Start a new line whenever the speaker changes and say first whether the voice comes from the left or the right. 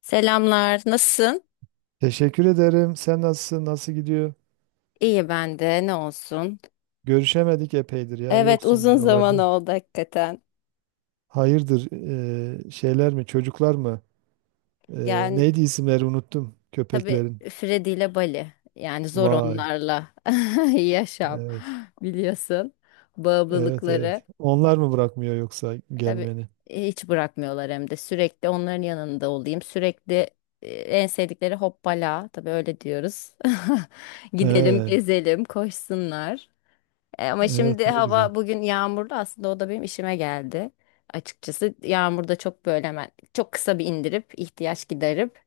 left: Selamlar, nasılsın?
right: Teşekkür ederim. Sen nasılsın? Nasıl gidiyor?
left: İyi ben de, ne olsun.
right: Görüşemedik epeydir ya.
left: Evet,
right: Yoksun
left: uzun zaman
right: buralarda.
left: oldu hakikaten.
right: Hayırdır? Şeyler mi? Çocuklar mı?
left: Yani
right: Neydi isimleri unuttum
left: tabii
right: köpeklerin.
left: Fredi ile Bali. Yani zor
right: Vay.
left: onlarla yaşam
right: Evet.
left: biliyorsun.
right: Evet
left: Bağımlılıkları.
right: evet. Onlar mı bırakmıyor yoksa
left: Tabii
right: gelmeni?
left: hiç bırakmıyorlar hem de sürekli onların yanında olayım. Sürekli en sevdikleri hoppala. Tabii öyle diyoruz. Gidelim,
right: He,
left: gezelim, koşsunlar. Ama şimdi
right: evet ne güzel.
left: hava bugün yağmurlu, aslında o da benim işime geldi. Açıkçası yağmurda çok böyle hemen çok kısa bir indirip ihtiyaç giderip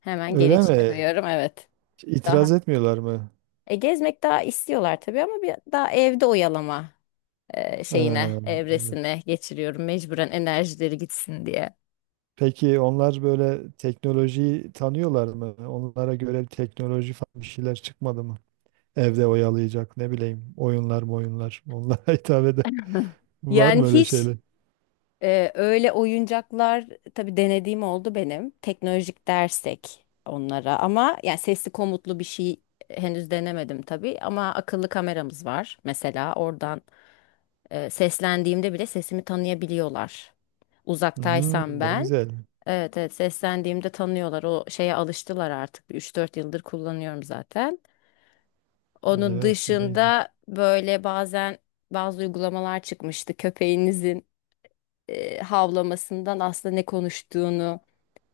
left: hemen geri
right: Öyle mi?
left: çıkarıyorum, evet.
right: İtiraz
left: Daha.
right: etmiyorlar mı?
left: Gezmek daha istiyorlar tabii, ama bir daha evde oyalama
right: He,
left: şeyine,
right: evet.
left: evresine geçiriyorum mecburen, enerjileri gitsin diye.
right: Peki onlar böyle teknolojiyi tanıyorlar mı? Onlara göre bir teknoloji falan bir şeyler çıkmadı mı? Evde oyalayacak ne bileyim oyunlar mı oyunlar onlara hitap eden var
left: Yani
right: mı öyle
left: hiç
right: şeyler?
left: Öyle oyuncaklar tabii denediğim oldu benim. Teknolojik dersek onlara, ama yani sesli komutlu bir şey henüz denemedim tabii, ama akıllı kameramız var mesela, oradan seslendiğimde bile sesimi tanıyabiliyorlar.
right: Hmm,
left: Uzaktaysam
right: ne
left: ben,
right: güzel.
left: evet evet, seslendiğimde tanıyorlar, o şeye alıştılar artık. Bir 3-4 yıldır kullanıyorum zaten. Onun
right: Evet neydi?
left: dışında böyle bazen bazı uygulamalar çıkmıştı, köpeğinizin havlamasından aslında ne konuştuğunu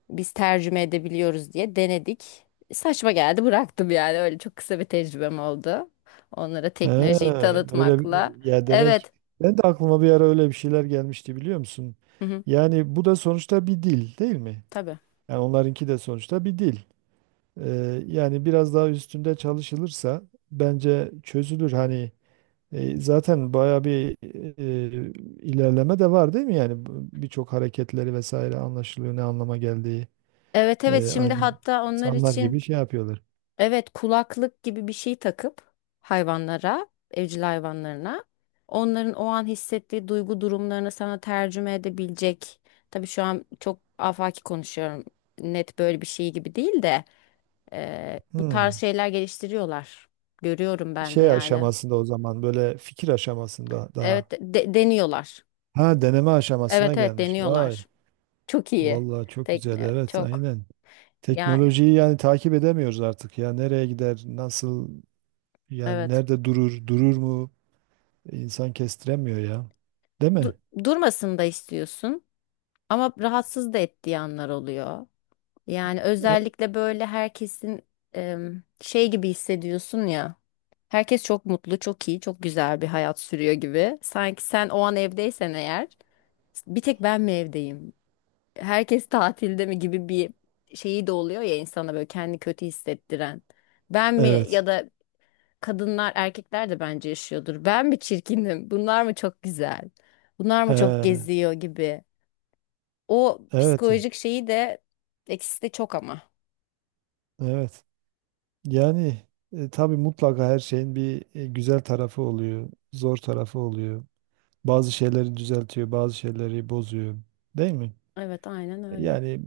left: biz tercüme edebiliyoruz diye denedik. Saçma geldi, bıraktım yani, öyle çok kısa bir tecrübem oldu. Onlara
right: He,
left: teknolojiyi tanıtmakla.
right: ya demek
left: Evet.
right: ben de aklıma bir ara öyle bir şeyler gelmişti biliyor musun?
left: Hı hı,
right: Yani bu da sonuçta bir dil değil mi?
left: tabii.
right: Yani onlarınki de sonuçta bir dil. Yani biraz daha üstünde çalışılırsa bence çözülür hani. Zaten bayağı bir ilerleme de var değil mi? Birçok hareketleri vesaire anlaşılıyor ne anlama geldiği.
left: Evet evet, şimdi
right: Aynen
left: hatta onlar
right: insanlar
left: için,
right: gibi şey yapıyorlar.
left: evet, kulaklık gibi bir şey takıp hayvanlara, evcil hayvanlarına, onların o an hissettiği duygu durumlarını sana tercüme edebilecek. Tabii şu an çok afaki konuşuyorum. Net böyle bir şey gibi değil de bu tarz
right: Hmm.
left: şeyler geliştiriyorlar. Görüyorum ben de
right: Şey
left: yani.
right: aşamasında o zaman, böyle fikir aşamasında
left: Evet,
right: daha.
left: deniyorlar.
right: Ha, deneme aşamasına
left: Evet evet,
right: gelmiş. Vay.
left: deniyorlar. Çok iyi.
right: Vallahi çok güzel.
left: Tekne
right: Evet
left: çok,
right: aynen.
left: yani
right: Teknolojiyi yani takip edemiyoruz artık ya. Nereye gider? Nasıl? Yani
left: evet.
right: nerede durur? Durur mu? İnsan kestiremiyor ya. Değil mi?
left: Du- Durmasını da istiyorsun, ama rahatsız da ettiği anlar oluyor. Yani
right: E-
left: özellikle böyle herkesin şey gibi hissediyorsun ya. Herkes çok mutlu, çok iyi, çok güzel bir hayat sürüyor gibi. Sanki sen o an evdeysen eğer, bir tek ben mi evdeyim? Herkes tatilde mi gibi bir şeyi de oluyor ya, insana böyle kendi kötü hissettiren. Ben mi,
right: Evet.
left: ya da kadınlar erkekler de bence yaşıyordur, ben mi çirkinim? Bunlar mı çok güzel? Bunlar mı çok
right: He.
left: geziyor gibi. O
right: Evet,
left: psikolojik şeyi de, eksisi de çok ama.
right: evet. Yani tabii mutlaka her şeyin bir güzel tarafı oluyor, zor tarafı oluyor. Bazı şeyleri düzeltiyor, bazı şeyleri bozuyor. Değil mi?
left: Evet, aynen
right: E,
left: öyle.
right: Yani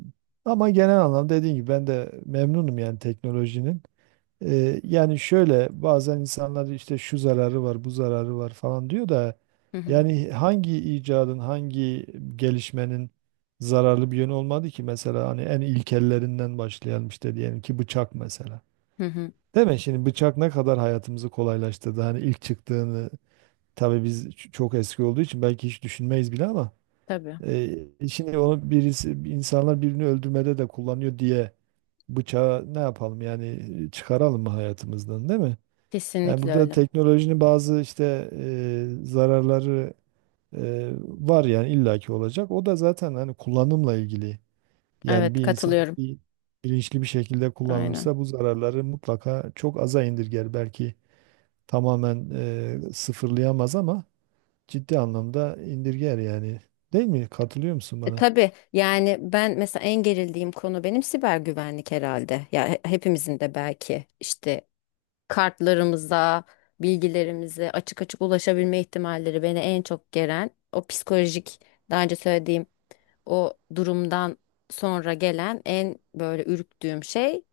right: ama genel anlamda dediğim gibi ben de memnunum yani teknolojinin. Yani şöyle bazen insanlar işte şu zararı var, bu zararı var falan diyor da
left: Hı hı.
right: yani hangi icadın, hangi gelişmenin zararlı bir yönü olmadı ki. Mesela hani en ilkellerinden başlayalım, işte diyelim ki bıçak mesela.
left: Hı hı.
right: Değil mi? Şimdi bıçak ne kadar hayatımızı kolaylaştırdı. Hani ilk çıktığını tabii çok eski olduğu için belki hiç düşünmeyiz bile ama
left: Tabii.
right: şimdi onu birisi, insanlar birini öldürmede de kullanıyor diye bıçağı ne yapalım yani, çıkaralım mı hayatımızdan, değil mi? Yani
left: Kesinlikle
right: burada
left: öyle.
right: teknolojinin bazı işte zararları var yani, illaki olacak. O da zaten hani kullanımla ilgili. Yani
left: Evet,
right: bir insan
left: katılıyorum.
right: bir bilinçli bir şekilde
left: Aynen.
right: kullanılırsa bu zararları mutlaka çok aza indirger, belki tamamen sıfırlayamaz ama ciddi anlamda indirger yani. Değil mi? Katılıyor musun
left: E,
right: bana?
left: tabii yani ben mesela en gerildiğim konu benim siber güvenlik herhalde. Ya hepimizin de belki işte kartlarımıza, bilgilerimize açık açık ulaşabilme ihtimalleri beni en çok geren, o psikolojik daha önce söylediğim o durumdan sonra gelen en böyle ürktüğüm şey,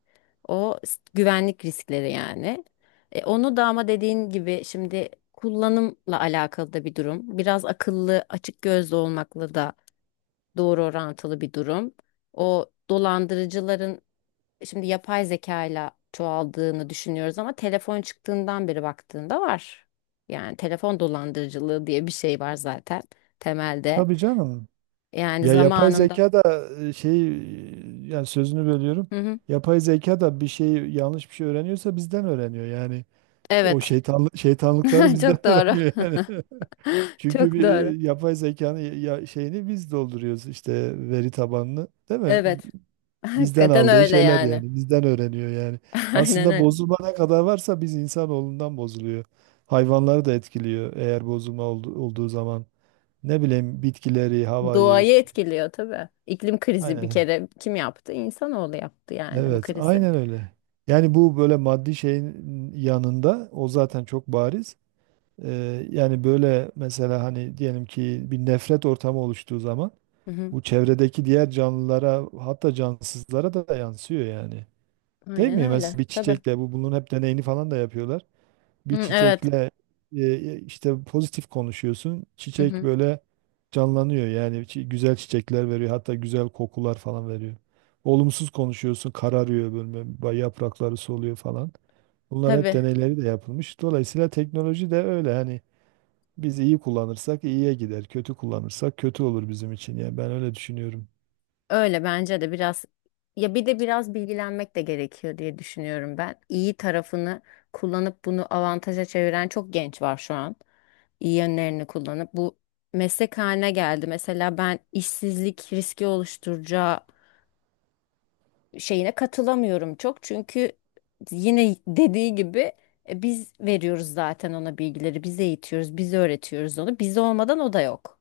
left: o güvenlik riskleri yani. Onu da, ama dediğin gibi şimdi kullanımla alakalı da bir durum. Biraz akıllı, açık gözlü olmakla da doğru orantılı bir durum. O dolandırıcıların, şimdi yapay zekayla çoğaldığını düşünüyoruz ama telefon çıktığından beri baktığında var. Yani telefon dolandırıcılığı diye bir şey var zaten temelde.
right: Tabii canım.
left: Yani
right: Ya yapay
left: zamanında.
right: zeka da yani sözünü bölüyorum.
left: Hı hı.
right: Yapay zeka da bir şey yanlış bir şey öğreniyorsa bizden öğreniyor. Yani o
left: Evet.
right: şeytanlıkları bizden
left: Çok doğru.
right: öğreniyor yani. Çünkü
left: Çok
right: bir
left: doğru.
right: yapay zekanın ya, şeyini biz dolduruyoruz işte, veri tabanını, değil mi?
left: Evet.
right: Bizden
left: Hakikaten
right: aldığı
left: öyle
right: şeyler
left: yani.
right: yani. Bizden öğreniyor yani.
left: Aynen
right: Aslında
left: öyle.
right: bozulma ne kadar varsa biz insanoğlundan bozuluyor. Hayvanları da etkiliyor eğer bozulma olduğu zaman. Ne bileyim bitkileri, havayı,
left: Doğayı etkiliyor tabii. İklim krizi bir
right: Aynen.
left: kere kim yaptı? İnsanoğlu yaptı yani, bu
right: Evet,
left: krizi.
right: aynen öyle. Yani bu böyle maddi şeyin yanında o zaten çok bariz. Yani böyle mesela hani diyelim ki bir nefret ortamı oluştuğu zaman
left: Hı hı.
right: bu, çevredeki diğer canlılara hatta cansızlara da yansıyor yani. Değil
left: Aynen
right: mi? Mesela
left: öyle.
right: bir
left: Tabii.
right: çiçekle, bunun hep deneyini falan da yapıyorlar. Bir
left: Hı, evet.
right: çiçekle işte pozitif konuşuyorsun,
left: Hı
right: çiçek
left: hı.
right: böyle canlanıyor yani, güzel çiçekler veriyor, hatta güzel kokular falan veriyor. Olumsuz konuşuyorsun kararıyor böyle, yaprakları soluyor falan. Bunlar hep
left: Tabii.
right: deneyleri de yapılmış. Dolayısıyla teknoloji de öyle hani, biz iyi kullanırsak iyiye gider, kötü kullanırsak kötü olur bizim için. Yani ben öyle düşünüyorum.
left: Öyle, bence de biraz, ya bir de biraz bilgilenmek de gerekiyor diye düşünüyorum ben. İyi tarafını kullanıp bunu avantaja çeviren çok genç var şu an. İyi yönlerini kullanıp bu meslek haline geldi. Mesela ben işsizlik riski oluşturacağı şeyine katılamıyorum çok. Çünkü yine dediği gibi, biz veriyoruz zaten ona bilgileri, biz eğitiyoruz, biz öğretiyoruz onu. Biz olmadan o da yok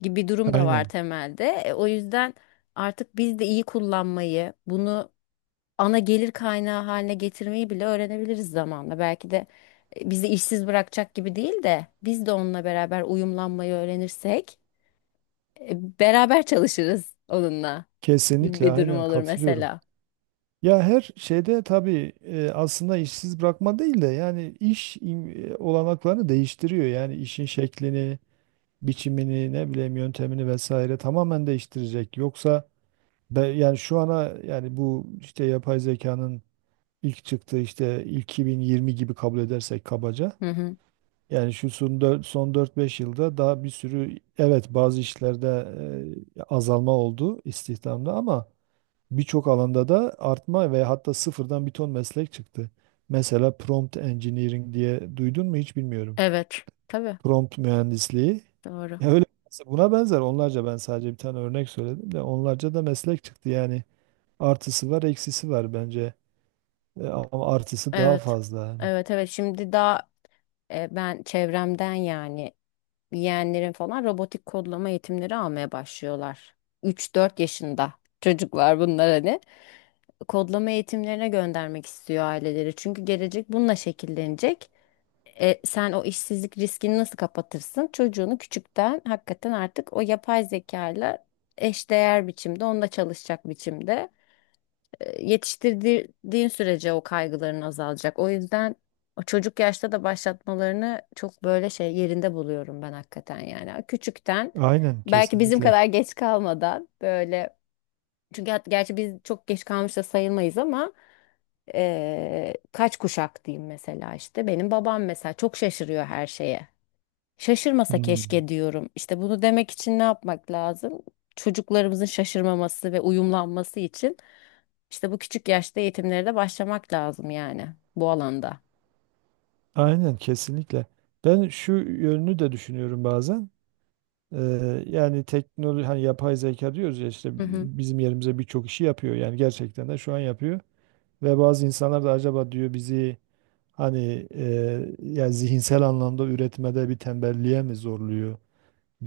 left: gibi durum da var
right: Aynen.
left: temelde. O yüzden artık biz de iyi kullanmayı, bunu ana gelir kaynağı haline getirmeyi bile öğrenebiliriz zamanla. Belki de bizi işsiz bırakacak gibi değil de, biz de onunla beraber uyumlanmayı öğrenirsek beraber çalışırız onunla gibi
right: Kesinlikle
left: bir durum
right: aynen
left: olur
right: katılıyorum.
left: mesela.
right: Ya her şeyde tabii aslında işsiz bırakma değil de yani iş olanaklarını değiştiriyor. Yani işin şeklini, biçimini, ne bileyim yöntemini vesaire tamamen değiştirecek. Yoksa yani şu ana, yani bu işte yapay zekanın ilk çıktığı, işte ilk 2020 gibi kabul edersek kabaca.
left: Hı hı.
right: Yani son 4-5 yılda daha bir sürü, evet bazı işlerde azalma oldu istihdamda, ama birçok alanda da artma ve hatta sıfırdan bir ton meslek çıktı. Mesela prompt engineering diye duydun mu, hiç bilmiyorum.
left: Evet. Tabii.
right: Prompt mühendisliği.
left: Doğru.
right: Ya öyle buna benzer onlarca, ben sadece bir tane örnek söyledim de onlarca da meslek çıktı yani. Artısı var, eksisi var bence. Ama artısı daha
left: Evet.
right: fazla yani.
left: Evet evet. Şimdi daha ben çevremden yani, yeğenlerin falan robotik kodlama eğitimleri almaya başlıyorlar. 3-4 yaşında çocuklar bunlar hani. Kodlama eğitimlerine göndermek istiyor aileleri. Çünkü gelecek bununla şekillenecek. Sen o işsizlik riskini nasıl kapatırsın? Çocuğunu küçükten hakikaten artık o yapay zekayla eşdeğer biçimde, onunla çalışacak biçimde yetiştirdiğin sürece o kaygıların azalacak. O yüzden o çocuk yaşta da başlatmalarını çok böyle şey, yerinde buluyorum ben hakikaten yani. Küçükten,
right: Aynen
left: belki bizim
right: kesinlikle.
left: kadar geç kalmadan, böyle, çünkü gerçi biz çok geç kalmış da sayılmayız ama, kaç kuşak diyeyim mesela, işte benim babam mesela çok şaşırıyor her şeye. Şaşırmasa
right: Hmm.
left: keşke diyorum. İşte bunu demek için ne yapmak lazım? Çocuklarımızın şaşırmaması ve uyumlanması için işte bu küçük yaşta eğitimlere de başlamak lazım yani, bu alanda.
right: Aynen kesinlikle. Ben şu yönünü de düşünüyorum bazen. Yani teknoloji hani yapay zeka diyoruz ya işte,
left: Hı hı.
right: bizim yerimize birçok işi yapıyor yani, gerçekten de şu an yapıyor ve bazı insanlar da acaba diyor bizi hani yani zihinsel anlamda üretmede bir tembelliğe mi zorluyor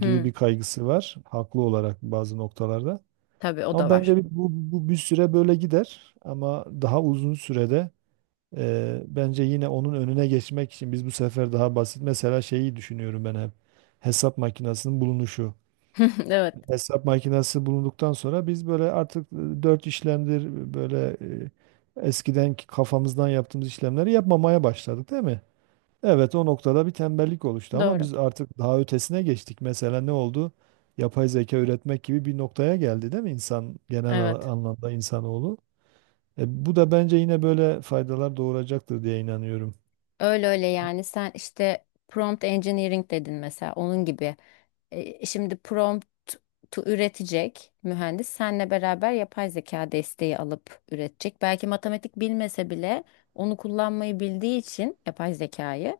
right: gibi, bir kaygısı var haklı olarak bazı noktalarda.
left: Tabii o
right: Ama
left: da var.
right: bence bu bir süre böyle gider ama daha uzun sürede bence yine onun önüne geçmek için biz bu sefer daha basit mesela, şeyi düşünüyorum ben hep, hesap makinesinin bulunuşu.
left: Evet,
right: Hesap makinesi bulunduktan sonra biz böyle artık dört işlemdir eskidenki kafamızdan yaptığımız işlemleri yapmamaya başladık değil mi? Evet o noktada bir tembellik oluştu ama
left: doğru.
right: biz artık daha ötesine geçtik. Mesela ne oldu? Yapay zeka üretmek gibi bir noktaya geldi değil mi insan,
left: Evet.
right: anlamda insanoğlu? Bu da bence yine böyle faydalar doğuracaktır diye inanıyorum.
left: Öyle öyle yani, sen işte prompt engineering dedin mesela, onun gibi. Şimdi prompt üretecek mühendis senle beraber yapay zeka desteği alıp üretecek. Belki matematik bilmese bile onu kullanmayı bildiği için yapay zekayı,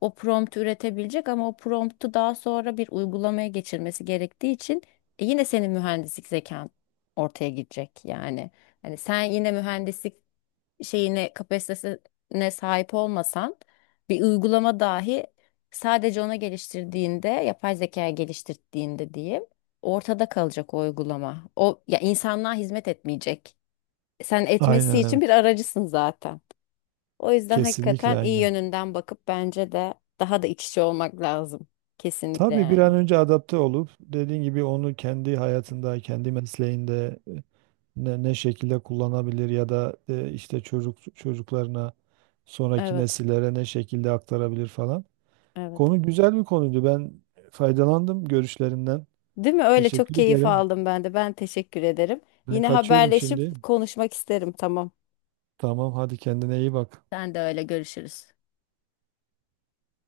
left: o prompt üretebilecek, ama o promptu daha sonra bir uygulamaya geçirmesi gerektiği için yine senin mühendislik zekan ortaya gidecek yani. Hani sen yine mühendislik şeyine, kapasitesine sahip olmasan, bir uygulama dahi sadece ona geliştirdiğinde, yapay zekaya geliştirdiğinde diyeyim, ortada kalacak o uygulama. O, ya, insanlığa hizmet etmeyecek. Sen etmesi
right: Aynen
left: için bir
right: evet.
left: aracısın zaten. O yüzden
right: Kesinlikle
left: hakikaten iyi
right: aynen.
left: yönünden bakıp bence de daha da iç içe olmak lazım. Kesinlikle
right: Tabii bir an
left: yani.
right: önce adapte olup dediğin gibi onu kendi hayatında, kendi mesleğinde ne şekilde kullanabilir ya da işte çocuklarına, sonraki
left: Evet,
right: nesillere ne şekilde aktarabilir falan.
left: evet.
right: Konu güzel bir konuydu. Ben faydalandım görüşlerinden.
left: Değil mi? Öyle, çok
right: Teşekkür
left: keyif
right: ederim.
left: aldım ben de. Ben teşekkür ederim.
right: Ben
left: Yine
right: kaçıyorum şimdi.
left: haberleşip konuşmak isterim. Tamam.
right: Tamam, hadi kendine iyi bak.
left: Sen de öyle, görüşürüz.